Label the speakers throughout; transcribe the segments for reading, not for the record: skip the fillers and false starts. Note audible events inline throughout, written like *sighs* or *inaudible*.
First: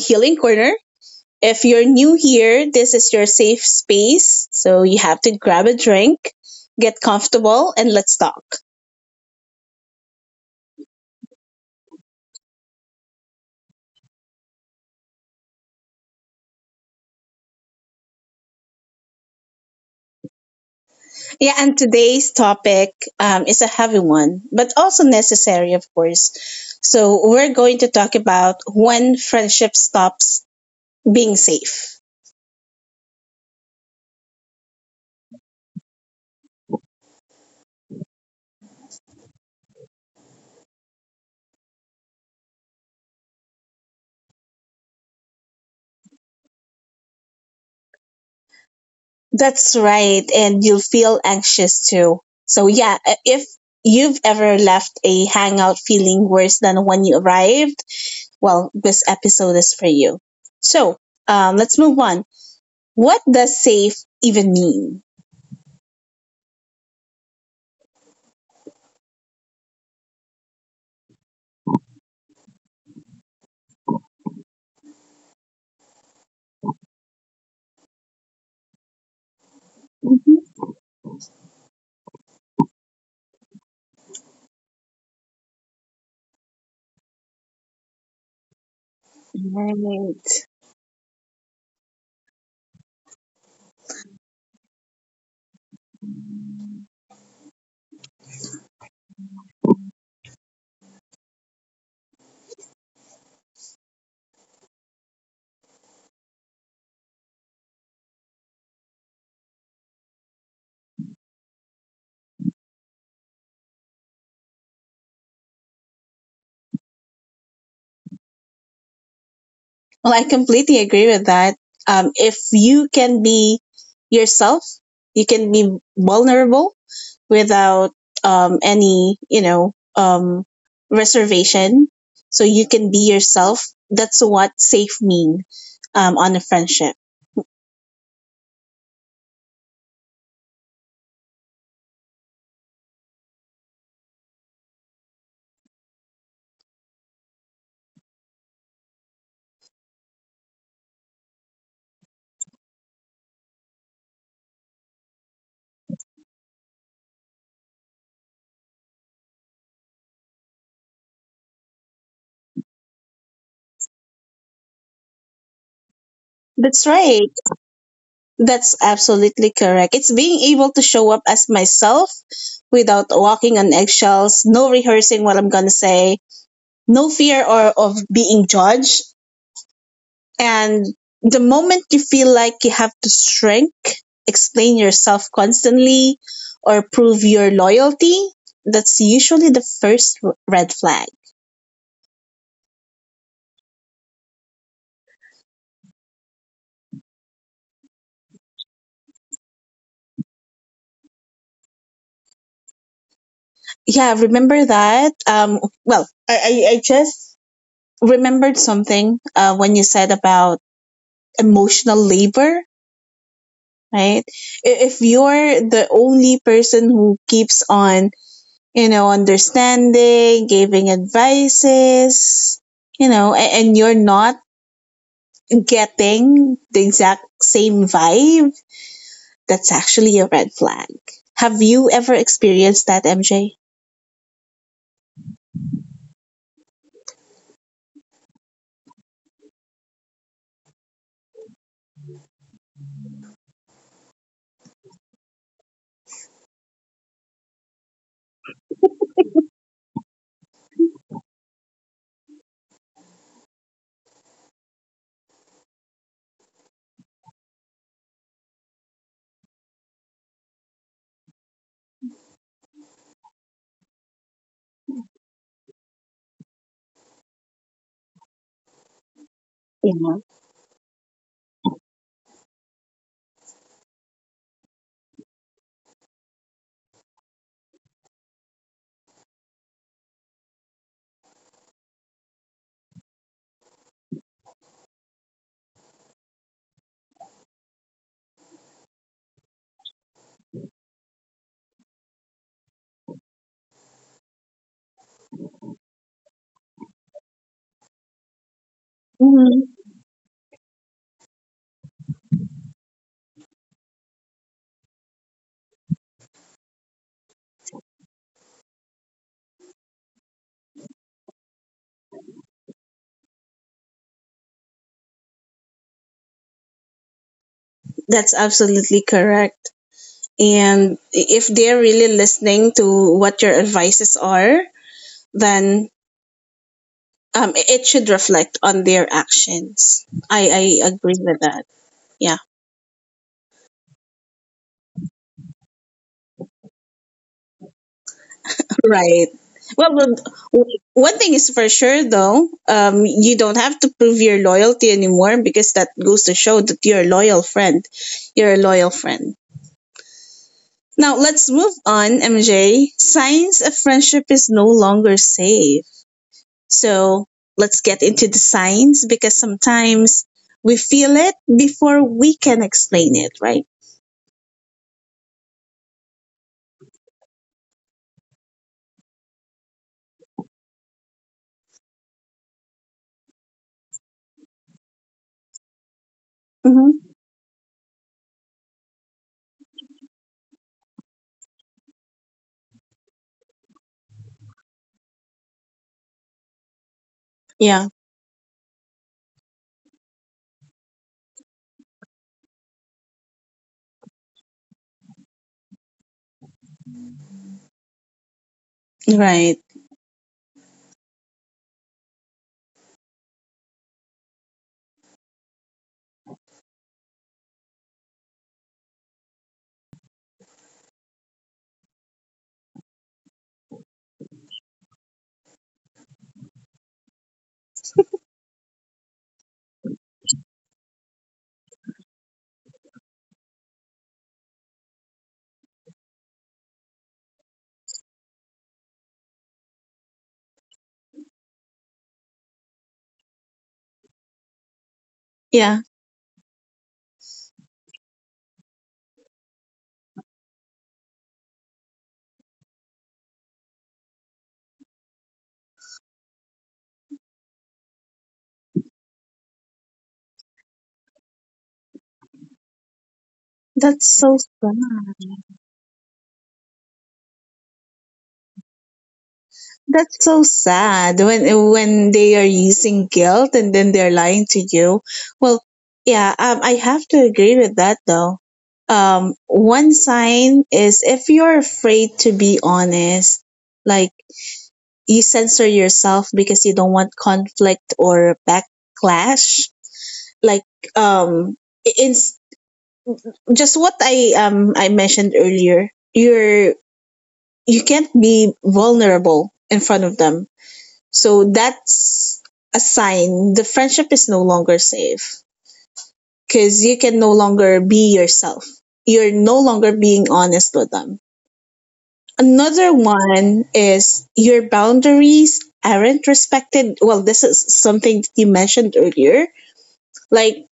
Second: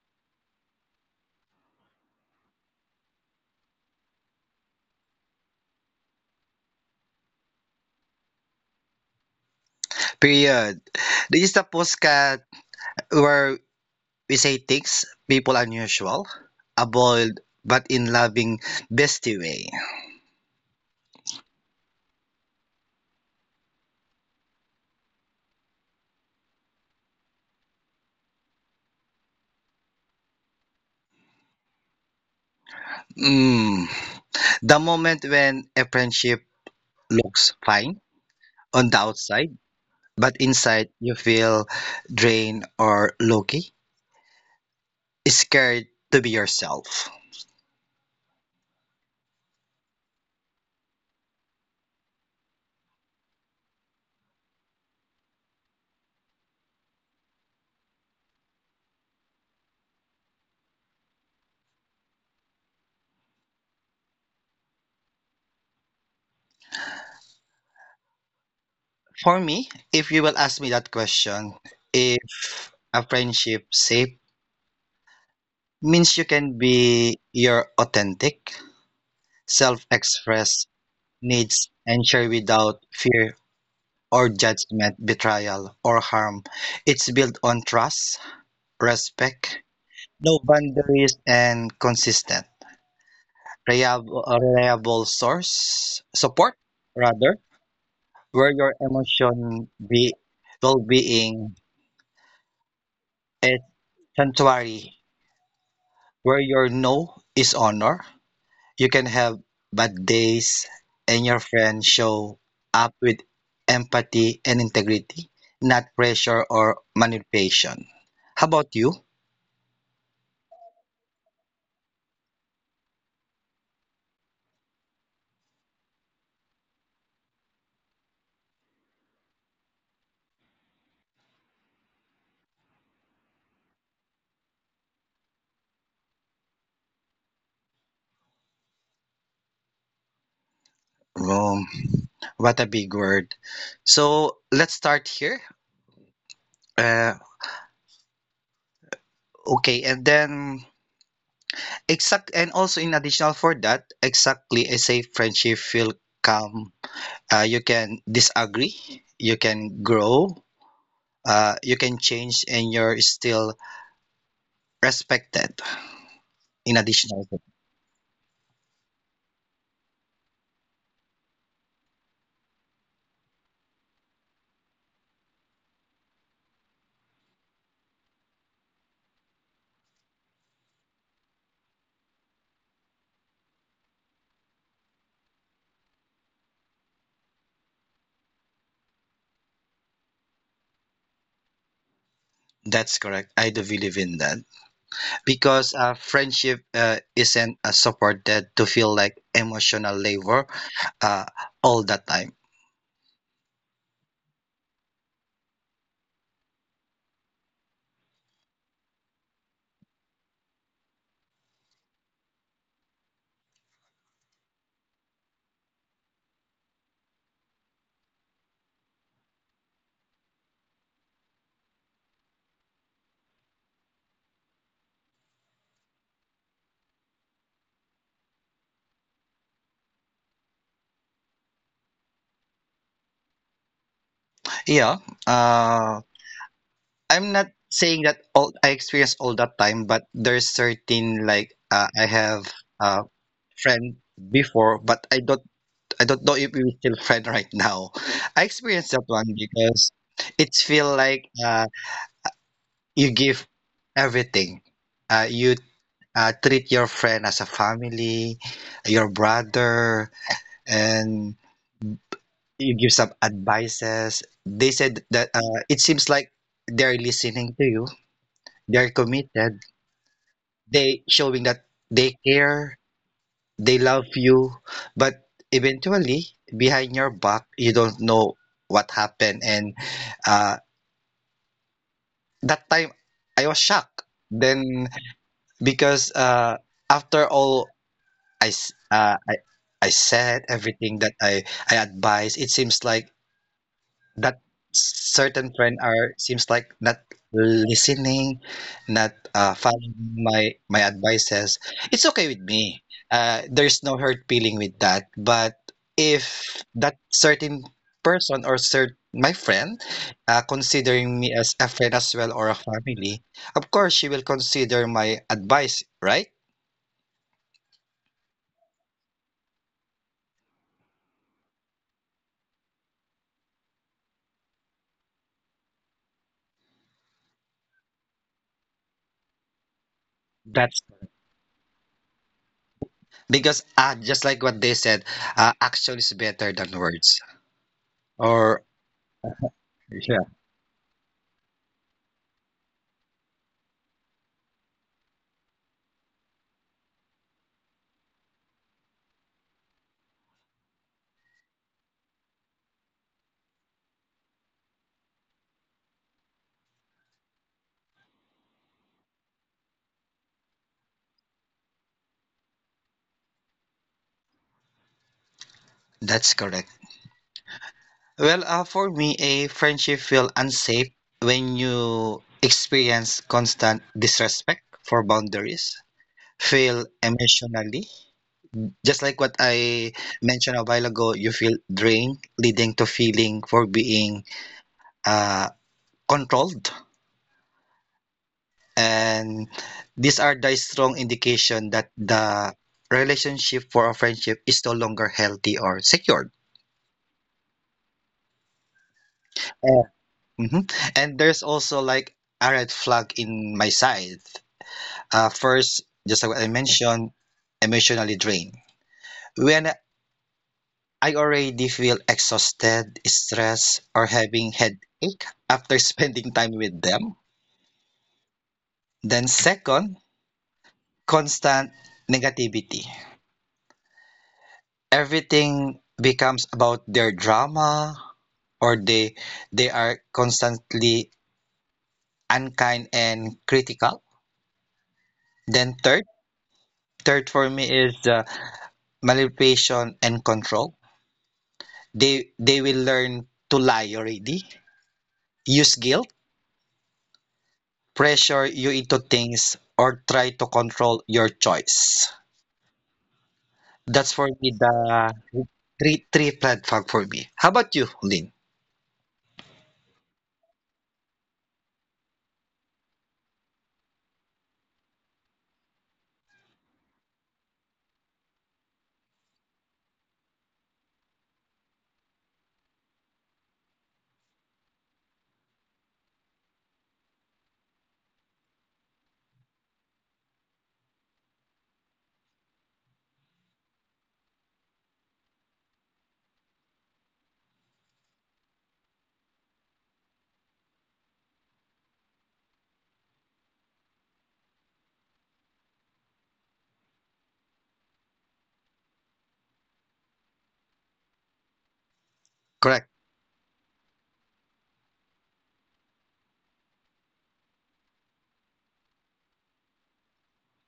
Speaker 1: Healing Corner. If you're new here, this is your safe space. So you have to grab a drink, get comfortable, and let's talk.
Speaker 2: Period. This is the postcard where we say things people unusual, a bold but in loving bestie way.
Speaker 1: Yeah, and today's topic is a heavy one, but also necessary, of course. So we're going to talk about when friendship stops being safe.
Speaker 2: Mm. The moment when a friendship looks fine on the outside, but inside you feel drained or low-key, scared to be yourself.
Speaker 1: That's right, and you'll feel anxious too. So, yeah, if you've ever left a hangout feeling worse than when you arrived, well, this episode is for you. So let's move on. What does safe even mean?
Speaker 2: For me, if you will ask me that question, if a friendship safe means you can be your authentic self-express needs and share without fear or judgment, betrayal, or harm. It's built on trust, respect, no
Speaker 1: Right.
Speaker 2: boundaries, and consistent, a reliable source, support, rather, where your emotion be, well-being is sanctuary, where your no is honor. You can have bad days, and your friends show up with empathy and integrity, not pressure or manipulation. How about you?
Speaker 1: Well, I completely agree with that. If you can be yourself, you can be vulnerable without any reservation. So you can be yourself. That's what safe mean on a friendship.
Speaker 2: Um, what a big word. So let's start here. Uh, okay, and then and also in additional for that, exactly a safe friendship feel calm. You can disagree, you can grow, you can change, and you're still respected. In
Speaker 1: That's
Speaker 2: addition,
Speaker 1: right. That's absolutely correct. It's being able to show up as myself without walking on eggshells, no rehearsing what I'm going to say, no fear or of being judged. And the moment you feel like you have to shrink, explain yourself constantly, or prove your loyalty, that's usually the first red flag.
Speaker 2: that's correct. I do believe in that because friendship isn't supported to feel like emotional labor uh, all the time.
Speaker 1: Yeah, remember that. Well, I just remembered something when you said about emotional labor, right? If you're the only person who keeps on, you know, understanding, giving advices, you know, and you're not getting the exact same vibe, that's actually a red flag. Have you ever experienced that, MJ?
Speaker 2: Yeah, uh, I'm not saying that all I experience all the time, but there's certain like I have a friend before, but I don't know if we're still friend *laughs* right now. I experienced that one because it's feel like you give everything, you treat your friend as a family, your brother, and you give some advices. They said that it seems like they're listening to you, they're committed,
Speaker 1: Yeah.
Speaker 2: they showing that they care, they love you, but eventually behind your back, you don't know what happened. And uh, that time, I was shocked. Then because after all I, s- uh, I, I said everything that I advise. It seems like that certain friend are seems like not listening, not
Speaker 1: Mhm.
Speaker 2: following my advices. It's okay with me. There's no hurt feeling with that. But if that certain person or cert my friend considering me as a friend as well or a family, of course she will consider my advice, right?
Speaker 1: That's absolutely correct. And if they're really listening to what your advices are, then, it should reflect on their actions. I
Speaker 2: That's.
Speaker 1: agree with that. Yeah,
Speaker 2: Because just like what they said, action is better than words. Or.
Speaker 1: *laughs* right. Well, well,
Speaker 2: Yeah.
Speaker 1: w- one thing is for sure though, you don't have to prove your loyalty anymore because that goes to show that you're a loyal friend. You're a loyal friend. Now let's move on, MJ. Signs of friendship is no longer safe. So let's get into the signs because sometimes we feel it before we can explain it, right?
Speaker 2: That's correct. Well, for me, a friendship feel unsafe when you experience constant disrespect for boundaries, feel
Speaker 1: Mm-hmm.
Speaker 2: emotionally. Just like what I mentioned a while ago, you feel drained, leading to feeling for being uh, controlled.
Speaker 1: Yeah,
Speaker 2: And these are the strong indication that the relationship for a friendship is no longer healthy or secured.
Speaker 1: right.
Speaker 2: Uh, mhm. And there's also like a red flag in my side. First, just like what I mentioned, emotionally drained. When I already feel exhausted, stressed, or having headache after *laughs* spending time with them. Then second, constant negativity. Everything becomes about their drama, or they are constantly unkind and critical. Then
Speaker 1: Yeah,
Speaker 2: third, for me is manipulation and control. They will learn to lie already, use guilt, pressure you into things, or try to control your choice.
Speaker 1: that's
Speaker 2: That's for
Speaker 1: so
Speaker 2: me
Speaker 1: sad.
Speaker 2: the three red flag for me. How about you, Lynn?
Speaker 1: That's so sad when they are using guilt and then they're lying to you. Well, yeah, I have to agree with that though. One sign is if you're afraid to be honest, like you censor yourself because you don't want conflict or backlash. Like um, it's just what I mentioned earlier. You're you can't be vulnerable in front of them. So that's a sign the friendship is no longer safe because you can no longer be yourself. You're no longer being honest with them. Another
Speaker 2: Correct.
Speaker 1: one is your boundaries aren't respected. Well, this is something that you mentioned earlier. Like,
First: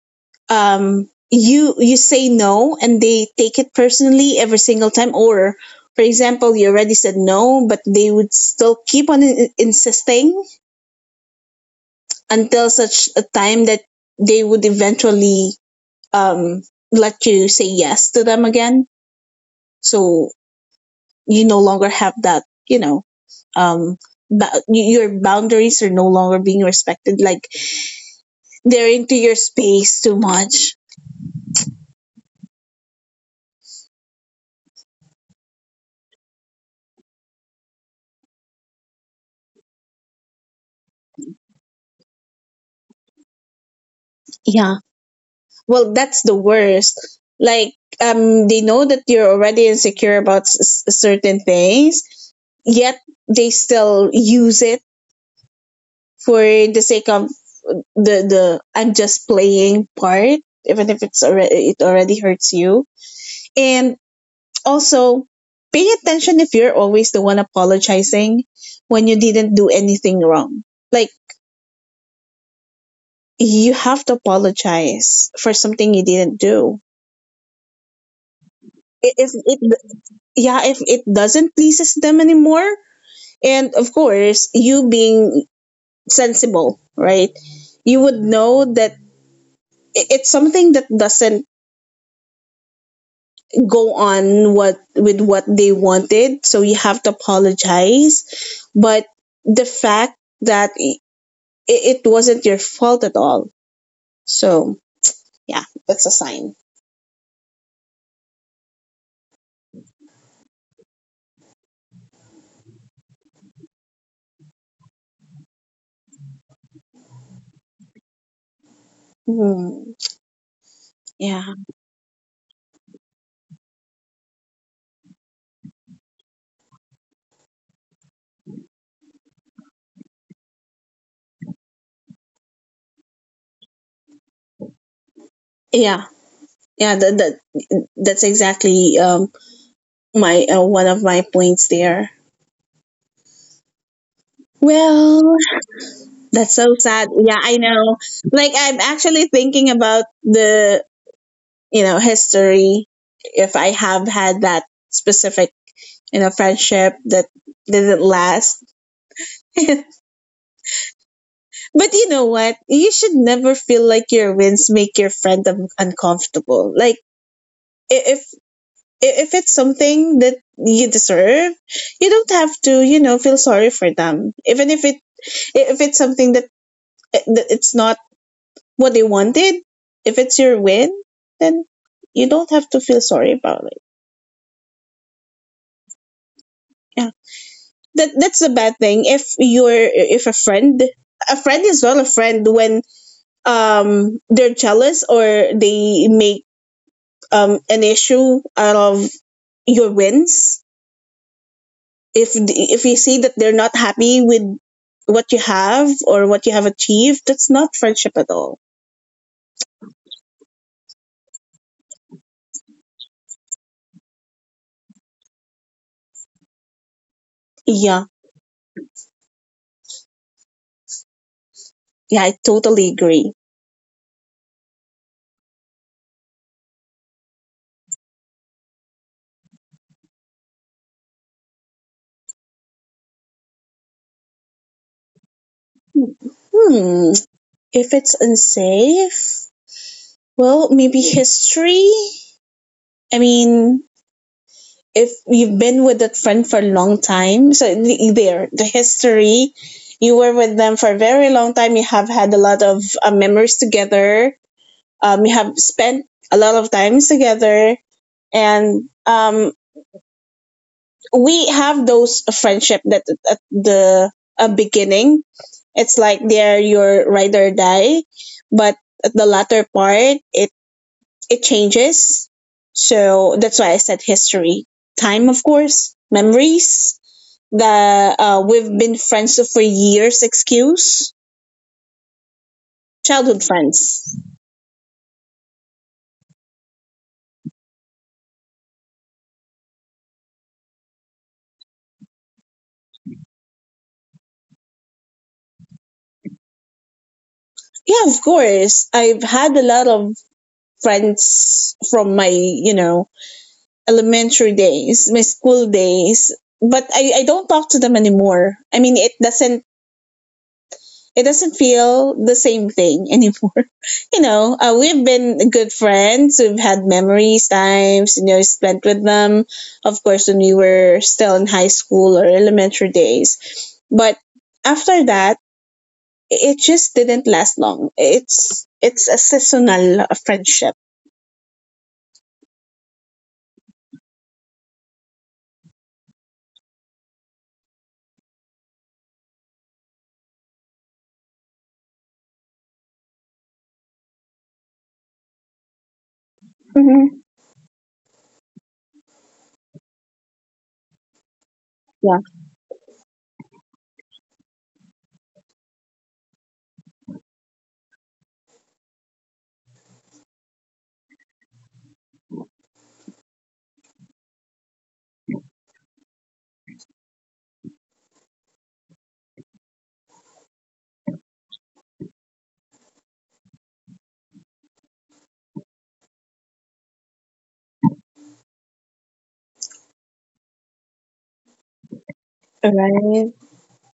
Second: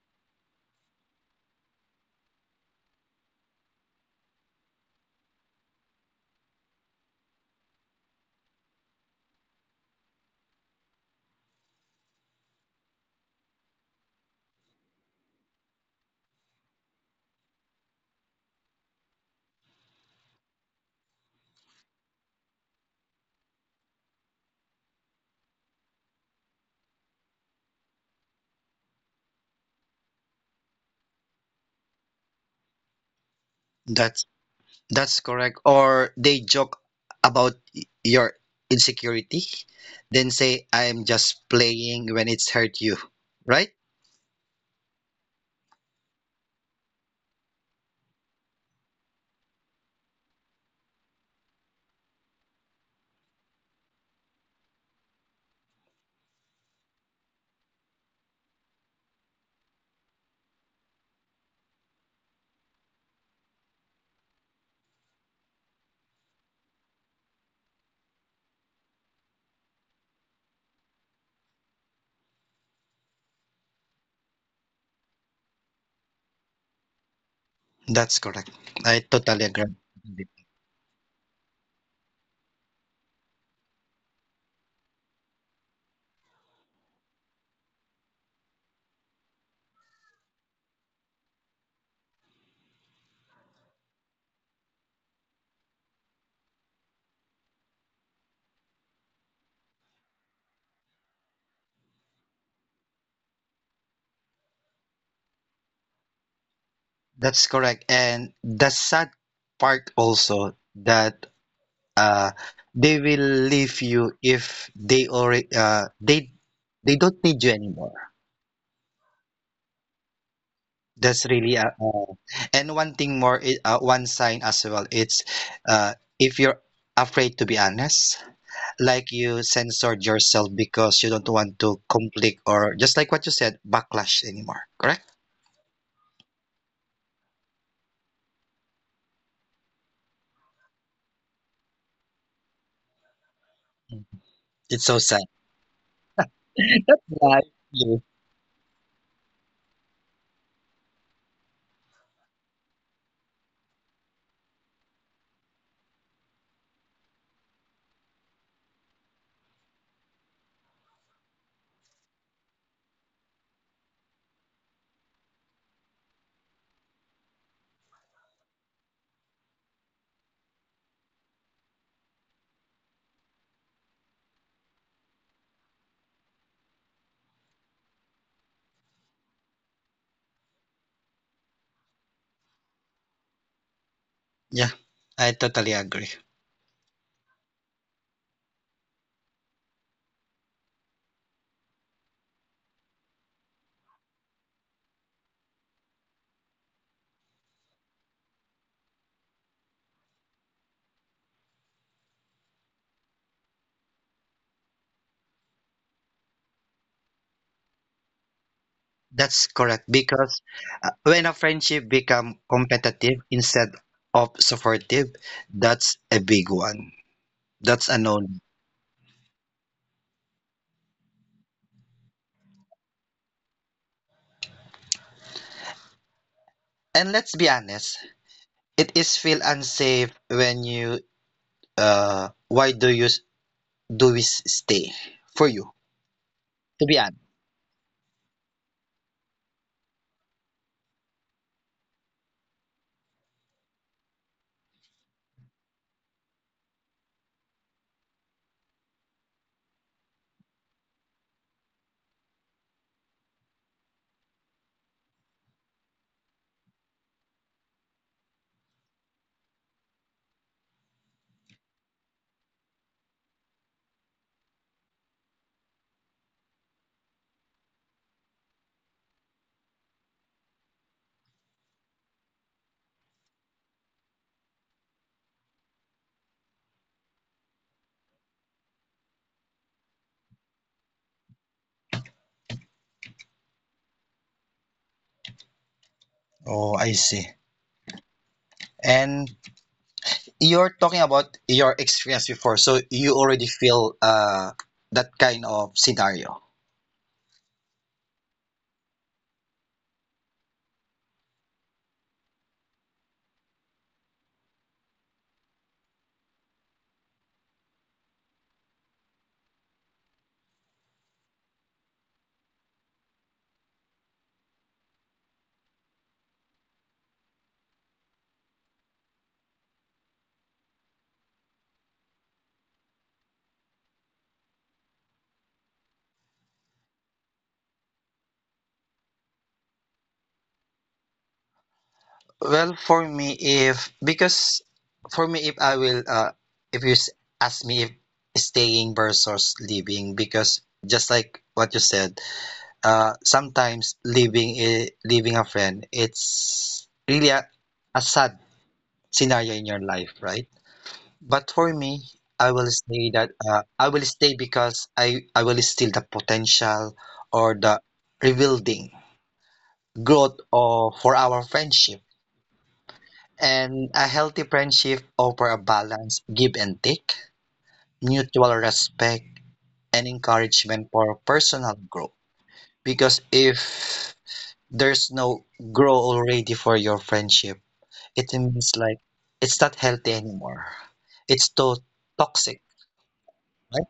Speaker 1: you you say no and they take it personally every single time, or for example you already said no but they would still keep on insisting until such a time that they would eventually um, let you say yes to them again. So you no longer have that, you know, um, your boundaries are no longer being respected. Like they're into your space too much.
Speaker 2: That's. That's correct. Or they joke about your insecurity, then say, I'm just playing when it's hurt you, right?
Speaker 1: Yeah. Well, that's the worst. Like, they know that you're already insecure about certain things, yet they still use it for the sake of the I'm just playing part, even if it already hurts you. And also pay attention if you're always the one apologizing when you didn't do anything wrong. Like you have to apologize for something you didn't do.
Speaker 2: That's correct. I
Speaker 1: I- If
Speaker 2: totally
Speaker 1: it
Speaker 2: agree.
Speaker 1: yeah, if it doesn't pleases them anymore, and of course you being sensible, right? You would know that it's something that doesn't go on what with what they wanted, so you have to apologize. But the fact that it wasn't your fault at all, so yeah, that's a sign.
Speaker 2: That's correct. And the sad part also that uh, they will leave you if they already they don't need you anymore.
Speaker 1: Hmm.
Speaker 2: That's
Speaker 1: yeah
Speaker 2: really a. And one thing more, one sign as well. It's uh, if you're afraid to be honest, like you censored yourself because you don't want to conflict or just like what you said, backlash anymore. Correct?
Speaker 1: yeah yeah, that's exactly my, one of my points there.
Speaker 2: Mm. It's so sad.
Speaker 1: Well, that's so sad, yeah,
Speaker 2: Yeah,
Speaker 1: I know.
Speaker 2: you-
Speaker 1: Like I'm actually thinking about the, you know, history, if I have had that specific in a friendship that didn't last. *laughs* But you know what? You should never feel like your wins make your friend uncomfortable. Like if if it's something that you deserve, you don't have to, you know, feel sorry for them. Even if it if it's something that, that it's not what they wanted, if it's your win, then you don't have to feel sorry about it.
Speaker 2: Yeah, I totally agree.
Speaker 1: Yeah. That's the bad thing. If you're if a friend a friend is not a friend when they're jealous or they make an issue out of your wins. If if you see that they're not happy with what you have or what you have achieved, that's not friendship at all.
Speaker 2: That's correct because when a friendship become competitive instead of supportive, that's a big one. That's a
Speaker 1: Yeah,
Speaker 2: known.
Speaker 1: yeah, I totally agree.
Speaker 2: And let's be honest, it is feel unsafe when you why do you s- do we stay for you? To be
Speaker 1: Hmm.
Speaker 2: honest.
Speaker 1: If it's unsafe, well, maybe history. I mean, if you've been with that friend for a long time, so the history, you were with them for a very long time, you have had a lot of memories together, you have spent a lot of times together, and we have those friendship that at the beginning it's like they're your ride or die, but at the latter part it it changes. So that's why I said history, time, of course, memories, the, we've been friends for years, excuse, childhood friends.
Speaker 2: Oh, I see. And you're talking about your experience before, so you already feel that kind of scenario.
Speaker 1: Yeah, of course I've had a lot of friends from my, you know, elementary days, my school days, but I don't talk to them anymore. I mean it doesn't, it doesn't feel the same thing anymore. *laughs* You know, we've been good friends, we've had memories, times, you know, spent with them, of course when we were still in high school or elementary days. But after that, it just didn't last long. It's a seasonal friendship.
Speaker 2: Well, for me, if because for me, if I will, if you s- ask me if staying versus living, because just like what you said, sometimes leaving a friend, it's
Speaker 1: Mm-hmm.
Speaker 2: really a sad scenario in your life, right? But for me,
Speaker 1: Yeah.
Speaker 2: I will say that I will stay because I will still the potential or the rebuilding growth of for our friendship. And a healthy friendship offer a balance, give and take, mutual respect, and encouragement for personal growth. Because if there's no grow already for your friendship, it means like it's not healthy anymore. It's too toxic,
Speaker 1: Right.
Speaker 2: right?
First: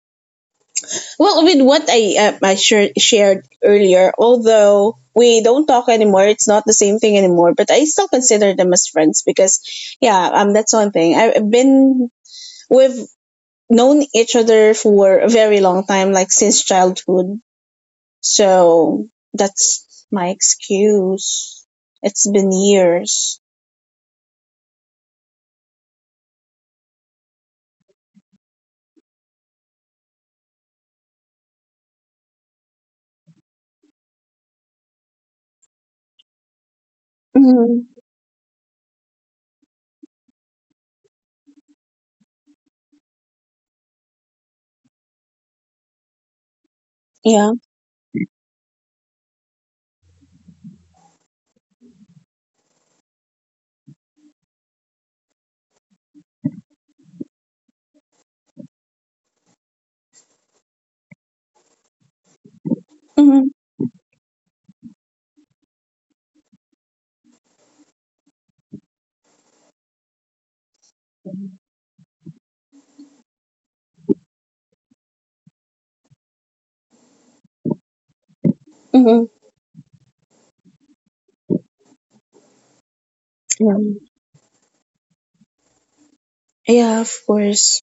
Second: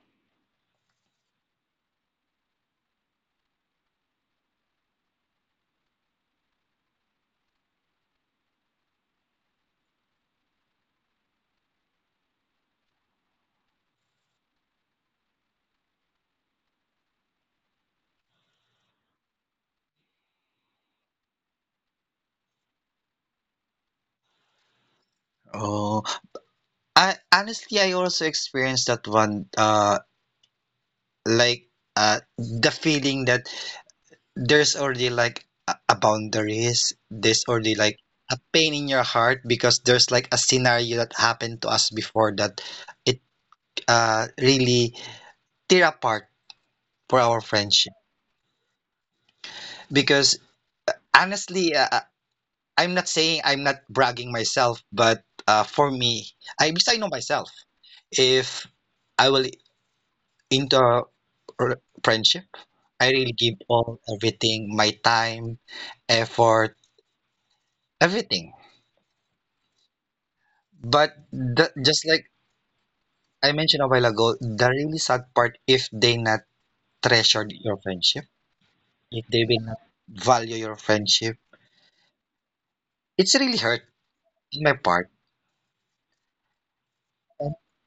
Speaker 1: Well, with what I, shared earlier, although we don't talk anymore, it's not the same thing anymore. But I still consider them as friends because, yeah, that's one thing. I've been we've known each other for a very long time, like since childhood. So that's my excuse. It's been years.
Speaker 2: Oh, I also experienced that one like the feeling that there's already like a boundaries, there's already
Speaker 1: Mhm.
Speaker 2: like a pain in your heart because there's like a scenario that happened to us before that it really tear apart for our
Speaker 1: Yeah.
Speaker 2: friendship. Because honestly, I'm not saying I'm not bragging myself, but for me, I know myself. If I will in the friendship, I really
Speaker 1: Mhm.
Speaker 2: give all everything, my time, effort, everything. But just like I mentioned a while ago, the really sad part if they not treasured your friendship, if
Speaker 1: Mhm.
Speaker 2: they will not value your friendship, it's really hurt
Speaker 1: Yeah.
Speaker 2: in my part.
Speaker 1: Yeah, of
Speaker 2: And,
Speaker 1: course.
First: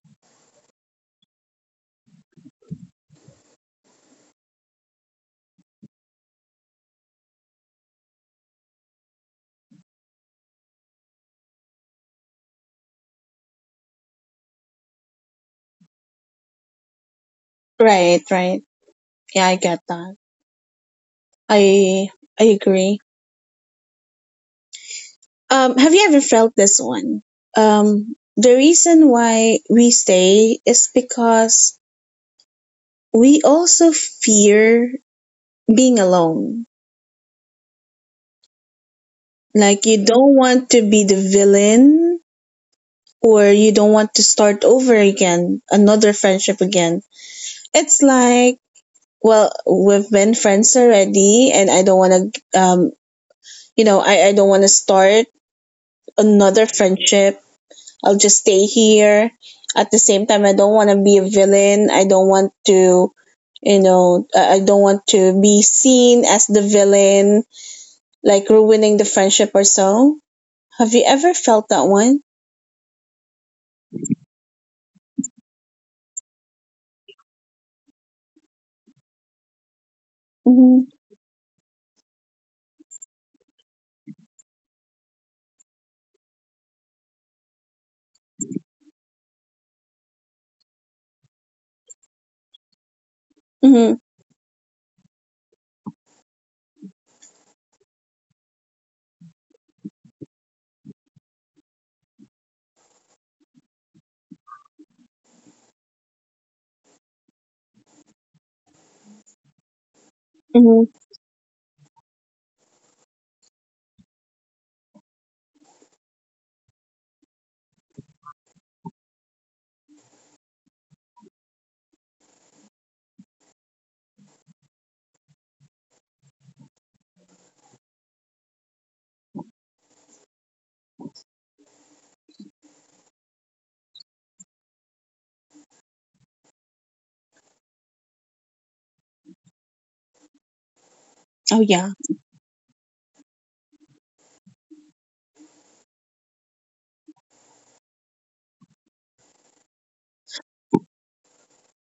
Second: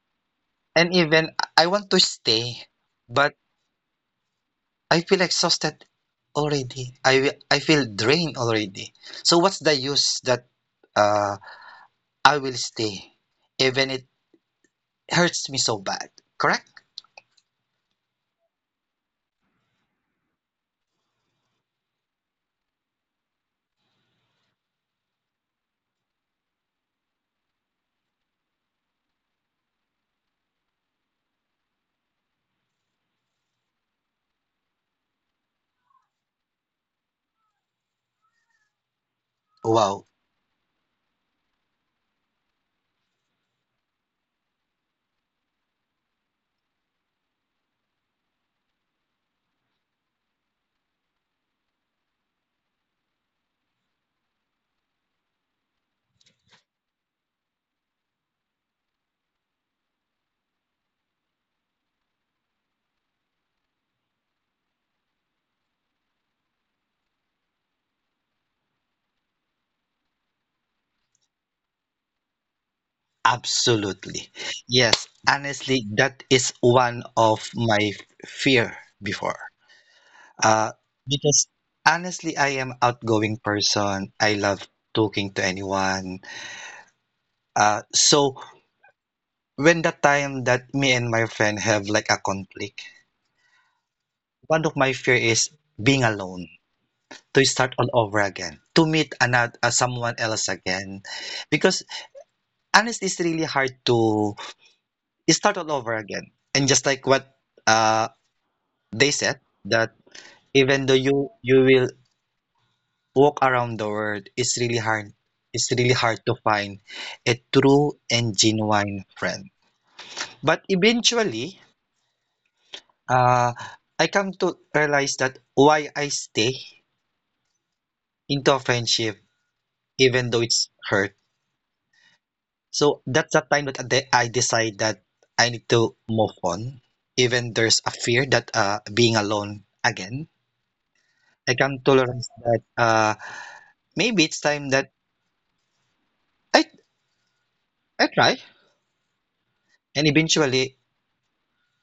Speaker 2: and even I want to stay, but I feel exhausted already. I feel drained already. So what's the use that uh I will stay, even it hurts me so bad, correct?
Speaker 1: Right, right. Yeah, I get that. I I agree. Have you ever felt this one? The reason why we stay is because we also fear being alone. Like you
Speaker 2: Wow,
Speaker 1: don't want to be the villain, or you don't want to start over again, another friendship again. It's like, well, we've been friends already, and I don't want to, you know, I don't want to start another friendship. I'll just stay here. At the same time, I don't want to be a villain. I don't want to, you know, I don't want to be seen as the villain, like ruining the friendship or so. Have you ever felt that one?
Speaker 2: absolutely. Yes, honestly, that is one of my fear before. Uh,
Speaker 1: Mm-hmm.
Speaker 2: because honestly, I am outgoing person. I love talking to anyone. So when the time that me and my friend have like a conflict,
Speaker 1: Mm-hmm.
Speaker 2: one of my fear is being alone, to start all over again, to meet another someone else again, because honestly, it's really hard to you start all over again. And just like what uh, they said, that
Speaker 1: Mm-hmm.
Speaker 2: even though you will walk around the world, it's really hard. It's really hard to find a true and genuine friend. But eventually, uh, I come to realize that why I stay into a friendship, even though it's hurt. So that's the time that I decide that I need to move on. Even there's a fear that being alone again I
Speaker 1: Oh,
Speaker 2: can
Speaker 1: yeah.
Speaker 2: to that maybe it's time that I I try, and eventually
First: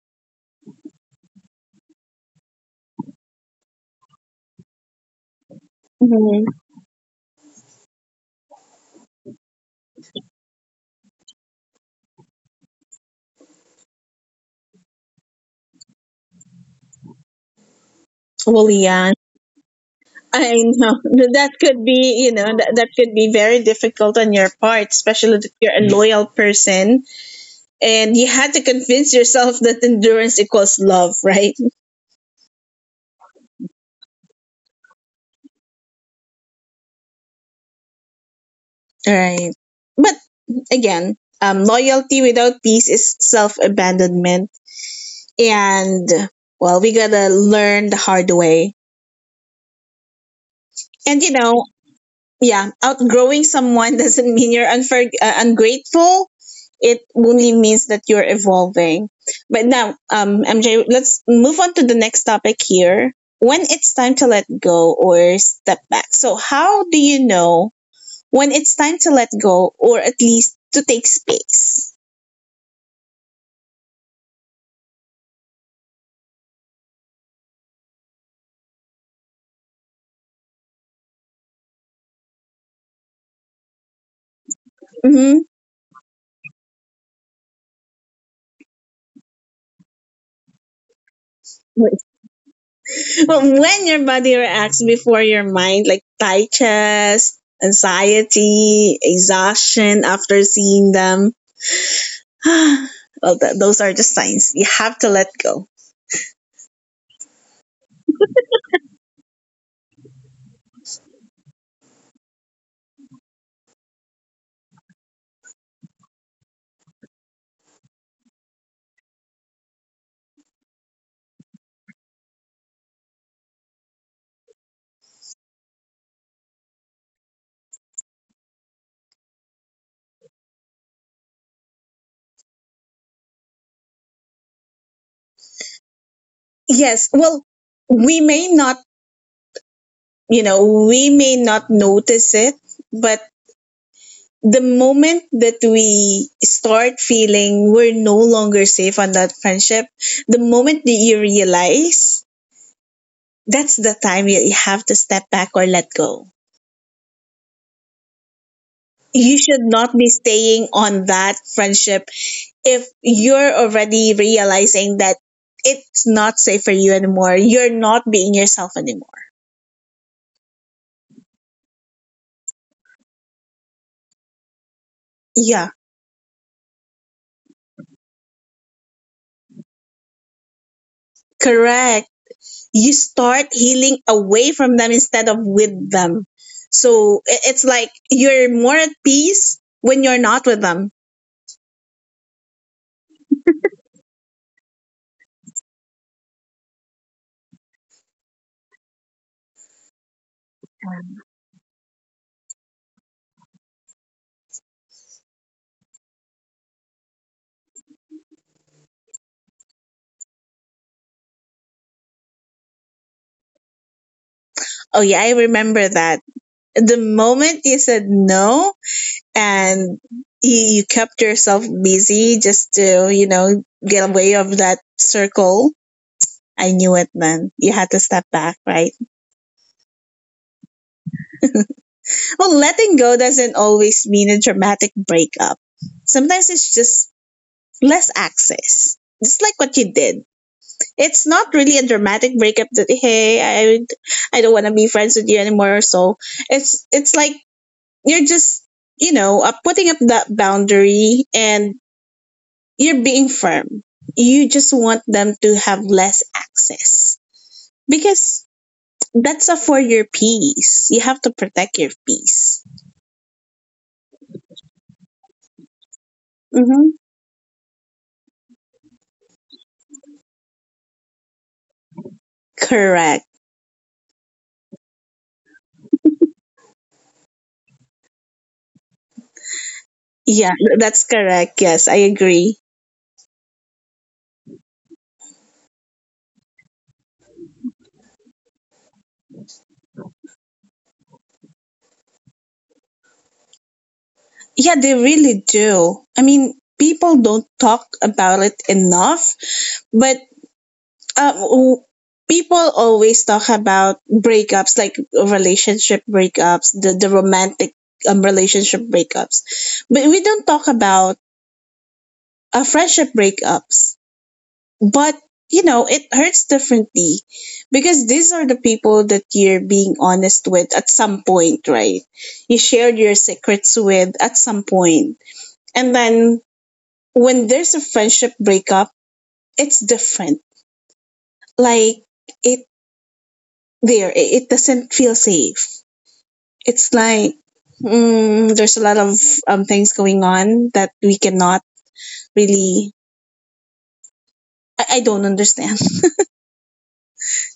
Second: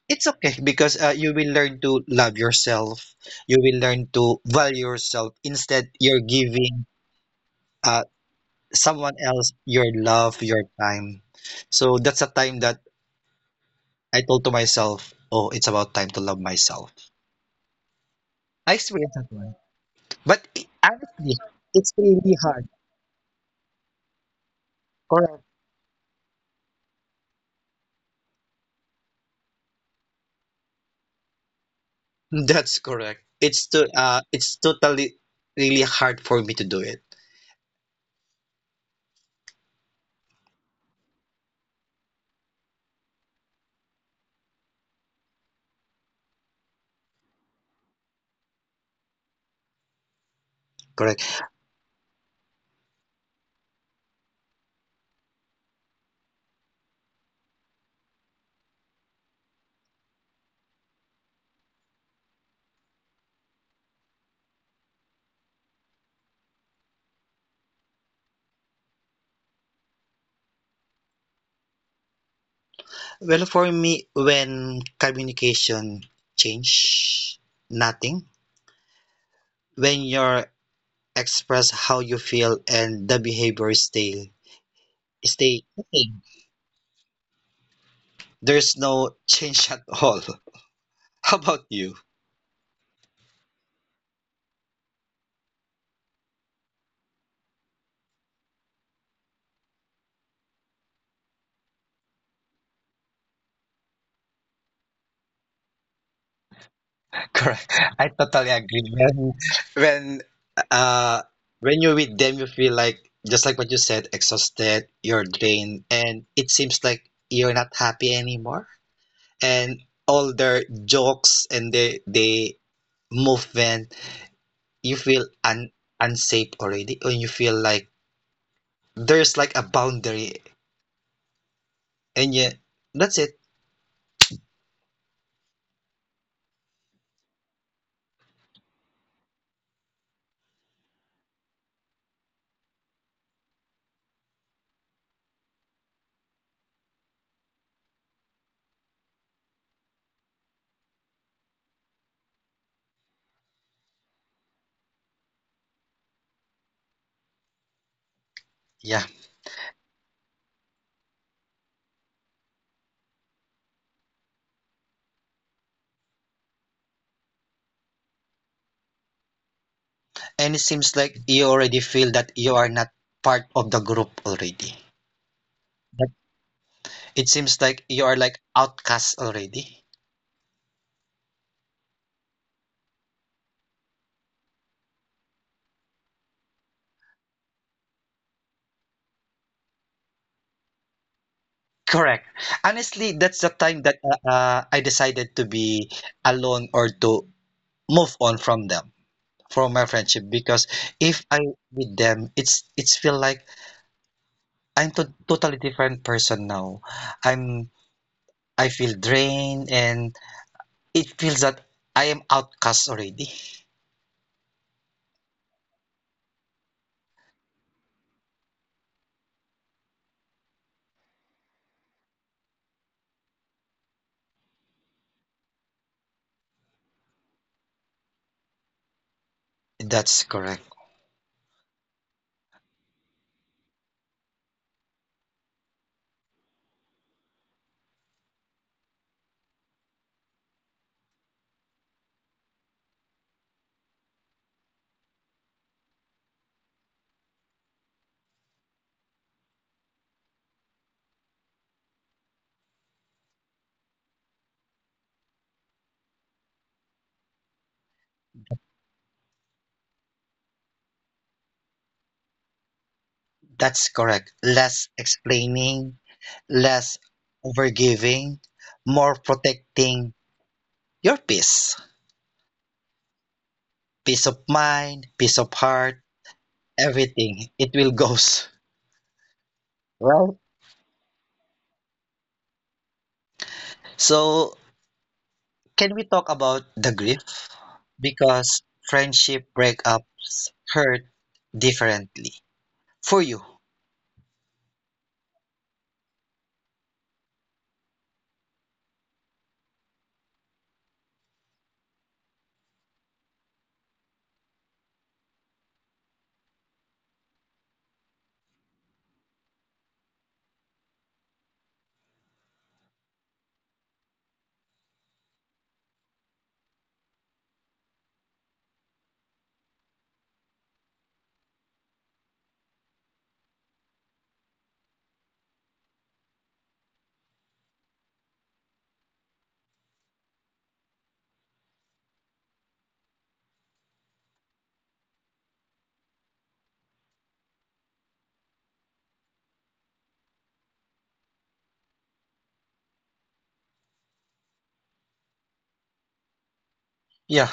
Speaker 2: it's okay because you will learn to love yourself. You will learn to value yourself. Instead, you're
Speaker 1: Mm-hmm.
Speaker 2: giving uh, someone else your love, your time. So that's a time that I told to myself, "Oh, it's about time to love myself."
Speaker 1: Well,
Speaker 2: I
Speaker 1: yeah.
Speaker 2: experienced that one, but
Speaker 1: I know
Speaker 2: honestly,
Speaker 1: *laughs* that could
Speaker 2: it's
Speaker 1: be, you
Speaker 2: really
Speaker 1: know,
Speaker 2: hard.
Speaker 1: that could be very difficult on your part, especially
Speaker 2: Correct.
Speaker 1: if you're a loyal person and you had to convince yourself *laughs* that endurance equals love, right?
Speaker 2: That's correct. It's totally really hard for me to do it.
Speaker 1: Right. But again, loyalty without peace is self abandonment. And, well, we gotta learn the hard way. And, you
Speaker 2: Correct.
Speaker 1: know, yeah, outgrowing someone *laughs* doesn't mean you're ungrateful. It only means that you're evolving. But now, MJ, let's move on to the next topic here. When it's time to let go or step back. So, how do you know when it's time to let go or at least to take space?
Speaker 2: Well, for me, when communication change, nothing. When you express how you feel and the behavior stay
Speaker 1: Mm-hmm.
Speaker 2: stay the same, there's no change at all. *laughs* How about you?
Speaker 1: Well, when your body reacts before your mind, like tight chest, anxiety, exhaustion after seeing them, *sighs* well, those are just signs. You have to let go.
Speaker 2: *laughs* Correct. I totally agree. When uh when you're with them, you feel like just like what you said, exhausted, you're drained, and it seems like you're not happy anymore. And all their jokes and they movement, you feel un unsafe already, or you feel like there's like a boundary, and yeah, that's it.
Speaker 1: Yes. Well, we may not, you know, we may not notice it, but the moment that we start feeling we're no longer safe on that friendship, the moment that you realize, that's the time you have to step back or let go.
Speaker 2: Yeah,
Speaker 1: You should not be staying on that friendship if you're already realizing that it's not safe for you anymore. You're not being yourself anymore.
Speaker 2: and it seems like you already feel that you are not part of the group already.
Speaker 1: Yeah,
Speaker 2: That it seems like you are like outcast already.
Speaker 1: correct. You start healing away from them instead of with them. So it's like you're more at peace when you're not with them.
Speaker 2: Correct. Honestly, that's the time that I decided to be alone or to move on from them, from my friendship, because if I with them, it's feel like I'm totally different person now. I'm I feel drained and it feels that I am outcast already.
Speaker 1: Oh, yeah, I remember that. The moment you said no and you, you kept yourself busy just to, you know, get away of that circle. I knew it then. You had to step back, right?
Speaker 2: That's correct.
Speaker 1: Well, letting go doesn't always mean a dramatic breakup. Sometimes it's just less access. Just like what you did. It's not really a dramatic breakup that hey, I don't want to be friends with you anymore. So it's like you're just, you know, putting up that boundary and you're being firm. You just want them to have less access because that's a for your peace. You have to protect your peace.
Speaker 2: That's correct. Less explaining,
Speaker 1: hmm
Speaker 2: less overgiving, more protecting your peace.
Speaker 1: Correct.
Speaker 2: Peace of mind, peace of heart, everything. It will *laughs* goes. Well,
Speaker 1: Yeah, that's correct. Yes, I agree.
Speaker 2: so can we talk about the grief? Because friendship breakups hurt differently. For you,
Speaker 1: Yeah, they really do. I mean, people don't talk about it enough, but um, w- people always talk about breakups, like relationship breakups, the romantic relationship breakups. But we don't talk about friendship breakups. But, you know, it hurts differently because these are the people that you're being honest with at some point, right? You shared your secrets with at some point, and then when there's a friendship breakup, it's different. Like it it doesn't feel safe. It's like there's a lot of things going on that we cannot really. I don't understand.
Speaker 2: yeah,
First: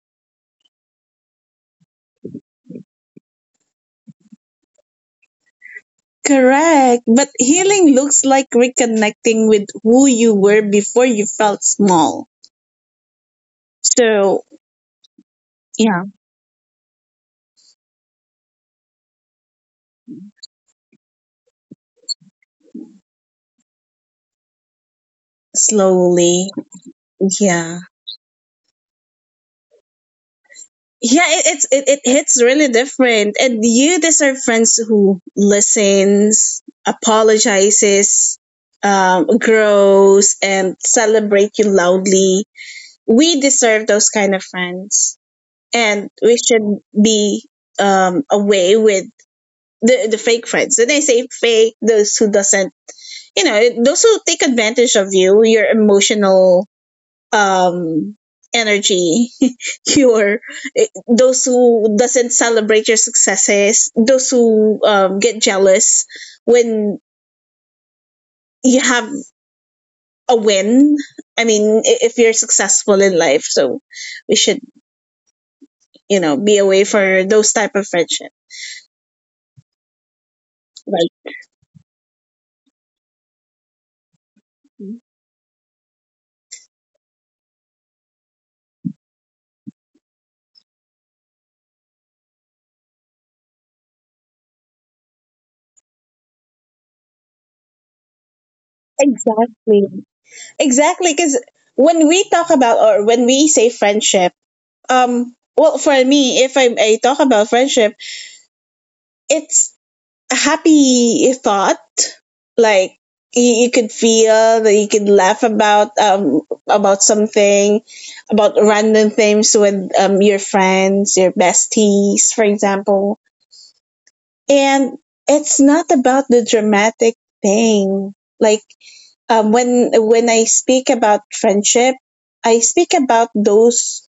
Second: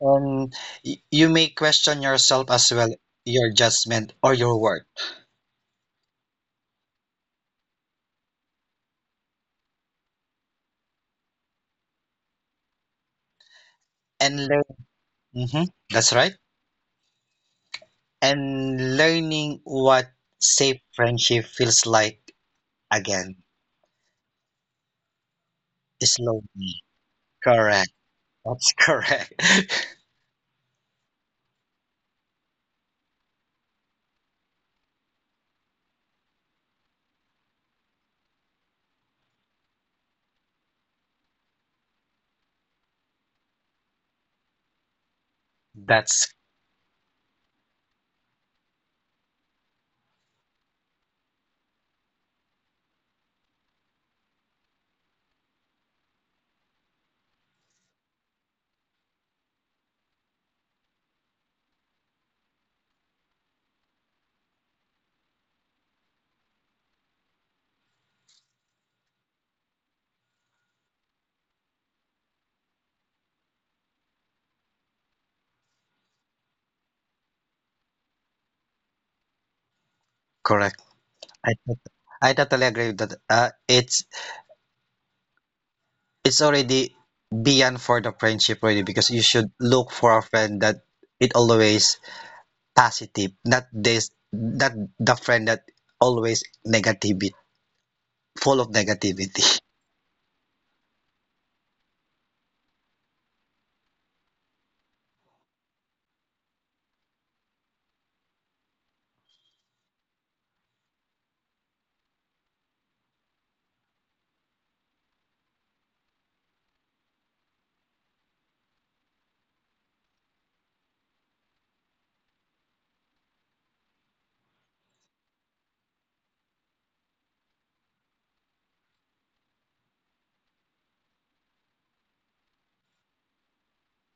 Speaker 2: and you may question yourself as well, your judgment or your worth,
Speaker 1: *laughs* Correct, but healing looks like reconnecting with who you were before you felt small. So
Speaker 2: and learn.
Speaker 1: yeah,
Speaker 2: That's right. And learning what safe friendship feels like again
Speaker 1: slowly,
Speaker 2: slowly.
Speaker 1: yeah.
Speaker 2: Correct. That's correct. *laughs*
Speaker 1: Yeah, it hits really different, and you deserve friends who listens, apologizes, grows and celebrate you loudly. We deserve those kind of friends, and
Speaker 2: That's
Speaker 1: we should be away with the fake friends. And I say fake, those who doesn't, you know, those who take advantage of you, your emotional um energy, *laughs* your those who doesn't celebrate your successes, those who get jealous when you have a win. I mean, if you're successful in life, so we should, you know, be away for those type of friendship,
Speaker 2: correct.
Speaker 1: right?
Speaker 2: I tot- I totally agree with that. It's already beyond for the friendship already because you should look for a friend that it always positive, not this, not the friend that always negativity, full of negativity. *laughs*
Speaker 1: Exactly. Exactly, because when we talk about or when we say friendship, well, for me, if I, I talk about friendship, it's happy thought. Like you could feel that you could laugh about something, about random things with your friends, your besties for example. And it's not about the dramatic thing. Like when I speak about friendship, I speak about those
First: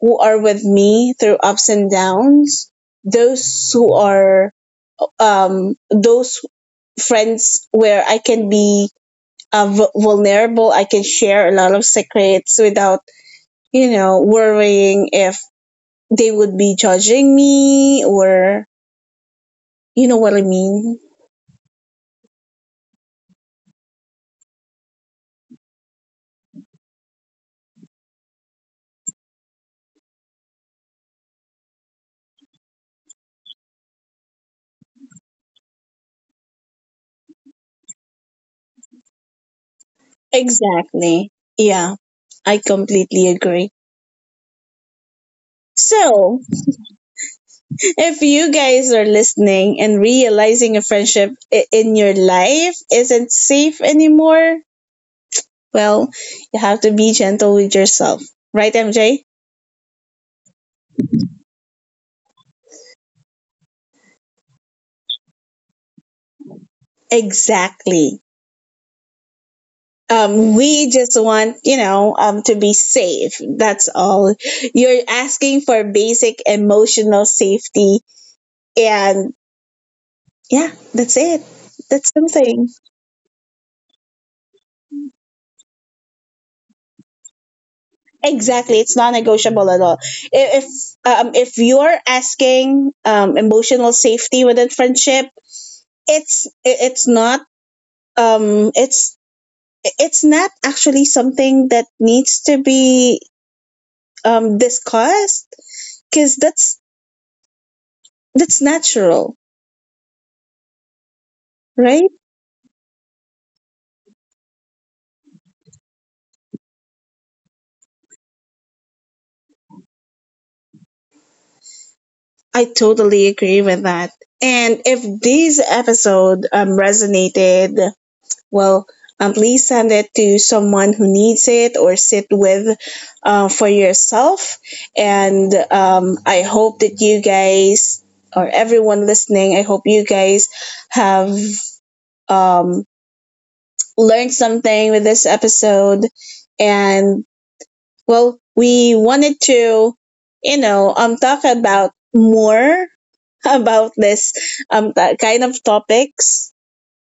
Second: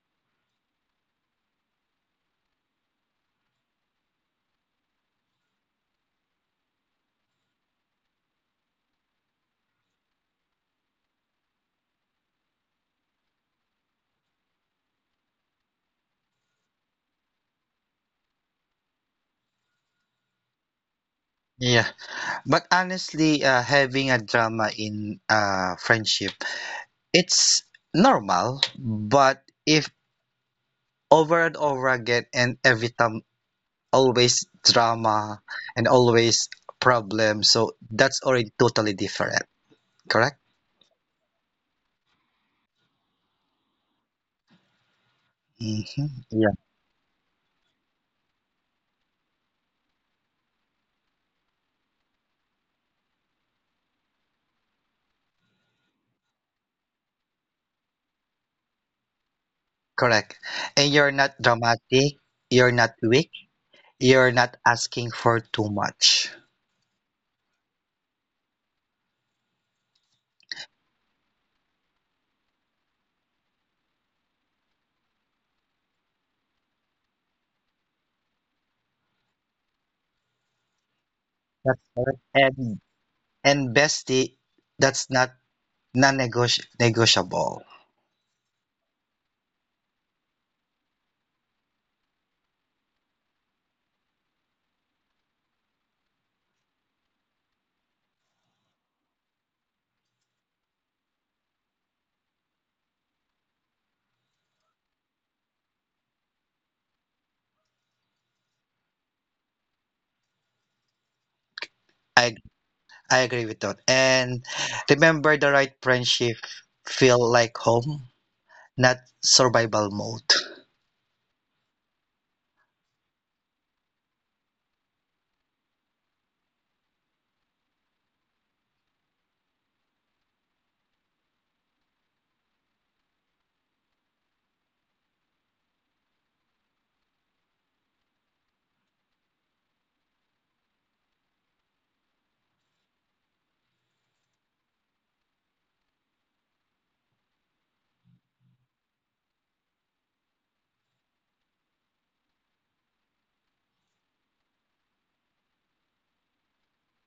Speaker 1: who are with me through ups and downs, those who are those friends where I can be vulnerable. I can share a lot of secrets without, you know, worrying if they would be judging me, or you know what I mean?
Speaker 2: Yeah, but honestly, having a drama in friendship, it's normal. But if over and over again, and every time, always drama and always problem, so that's already totally different. Correct?
Speaker 1: Exactly. Yeah, I completely agree.
Speaker 2: Hmm.
Speaker 1: So,
Speaker 2: Yeah,
Speaker 1: if you guys are listening and realizing a friendship in your life isn't safe anymore, well, you have to be gentle with yourself. Right, MJ?
Speaker 2: correct. And you're not dramatic. You're not weak. You're not asking for too much.
Speaker 1: Exactly. We just want, you know, to be safe. That's all. You're asking for basic emotional safety. And yeah, that's it.
Speaker 2: That's
Speaker 1: That's
Speaker 2: correct.
Speaker 1: something.
Speaker 2: And bestie, that's not non-negotiable. Negotiable.
Speaker 1: Exactly. It's non negotiable at all. I- If, if you're asking, emotional safety within friendship, it's not, um, it's, it's not actually something that needs to be, discussed, because that's natural, right?
Speaker 2: I I agree with that. And remember, the right friendship feel like home, not survival mode.
Speaker 1: I totally agree with that. And if this episode resonated, well, please send it to someone who needs it, or sit with for yourself. And I hope that you guys, or everyone listening, I hope you guys have um, learned something with this episode. And well, we wanted to, you know, talk about more *laughs* about this kind of topics.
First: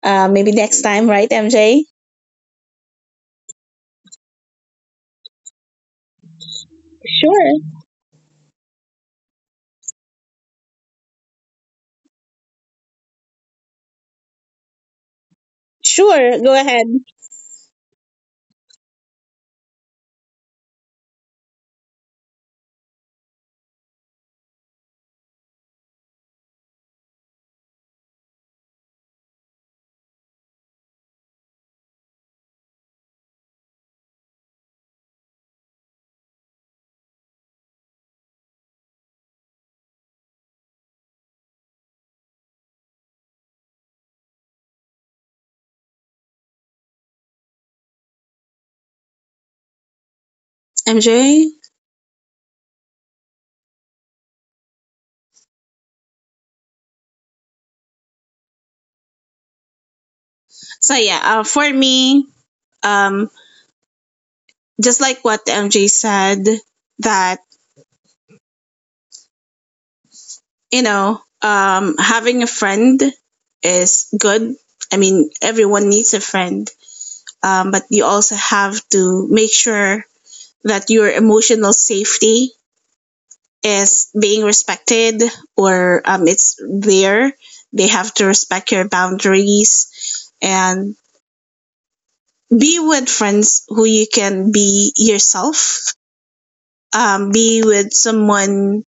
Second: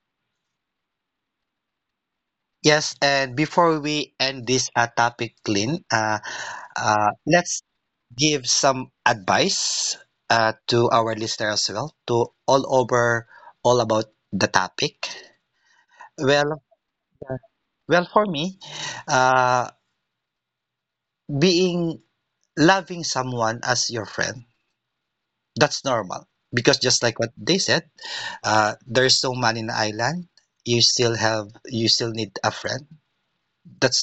Speaker 1: Maybe next time, right, MJ?
Speaker 2: Yes, and before we end this topic, Lynn,
Speaker 1: Sure.
Speaker 2: let's give some advice to our listener as well, to all over, all about the topic.
Speaker 1: Sure. Go
Speaker 2: Well,
Speaker 1: ahead,
Speaker 2: Well, for me, uh, being loving someone as your friend, that's normal. Because just like what they said, there's so many in the island, you still have, you still need a friend. That's
Speaker 1: MJ. So yeah, for me, um, just like what MJ said, that you know, having a friend is good. I mean, everyone needs a friend, but you also have to make sure that your emotional safety is being respected, or it's there. They have to respect your boundaries, and be with friends who you can be yourself. Be with someone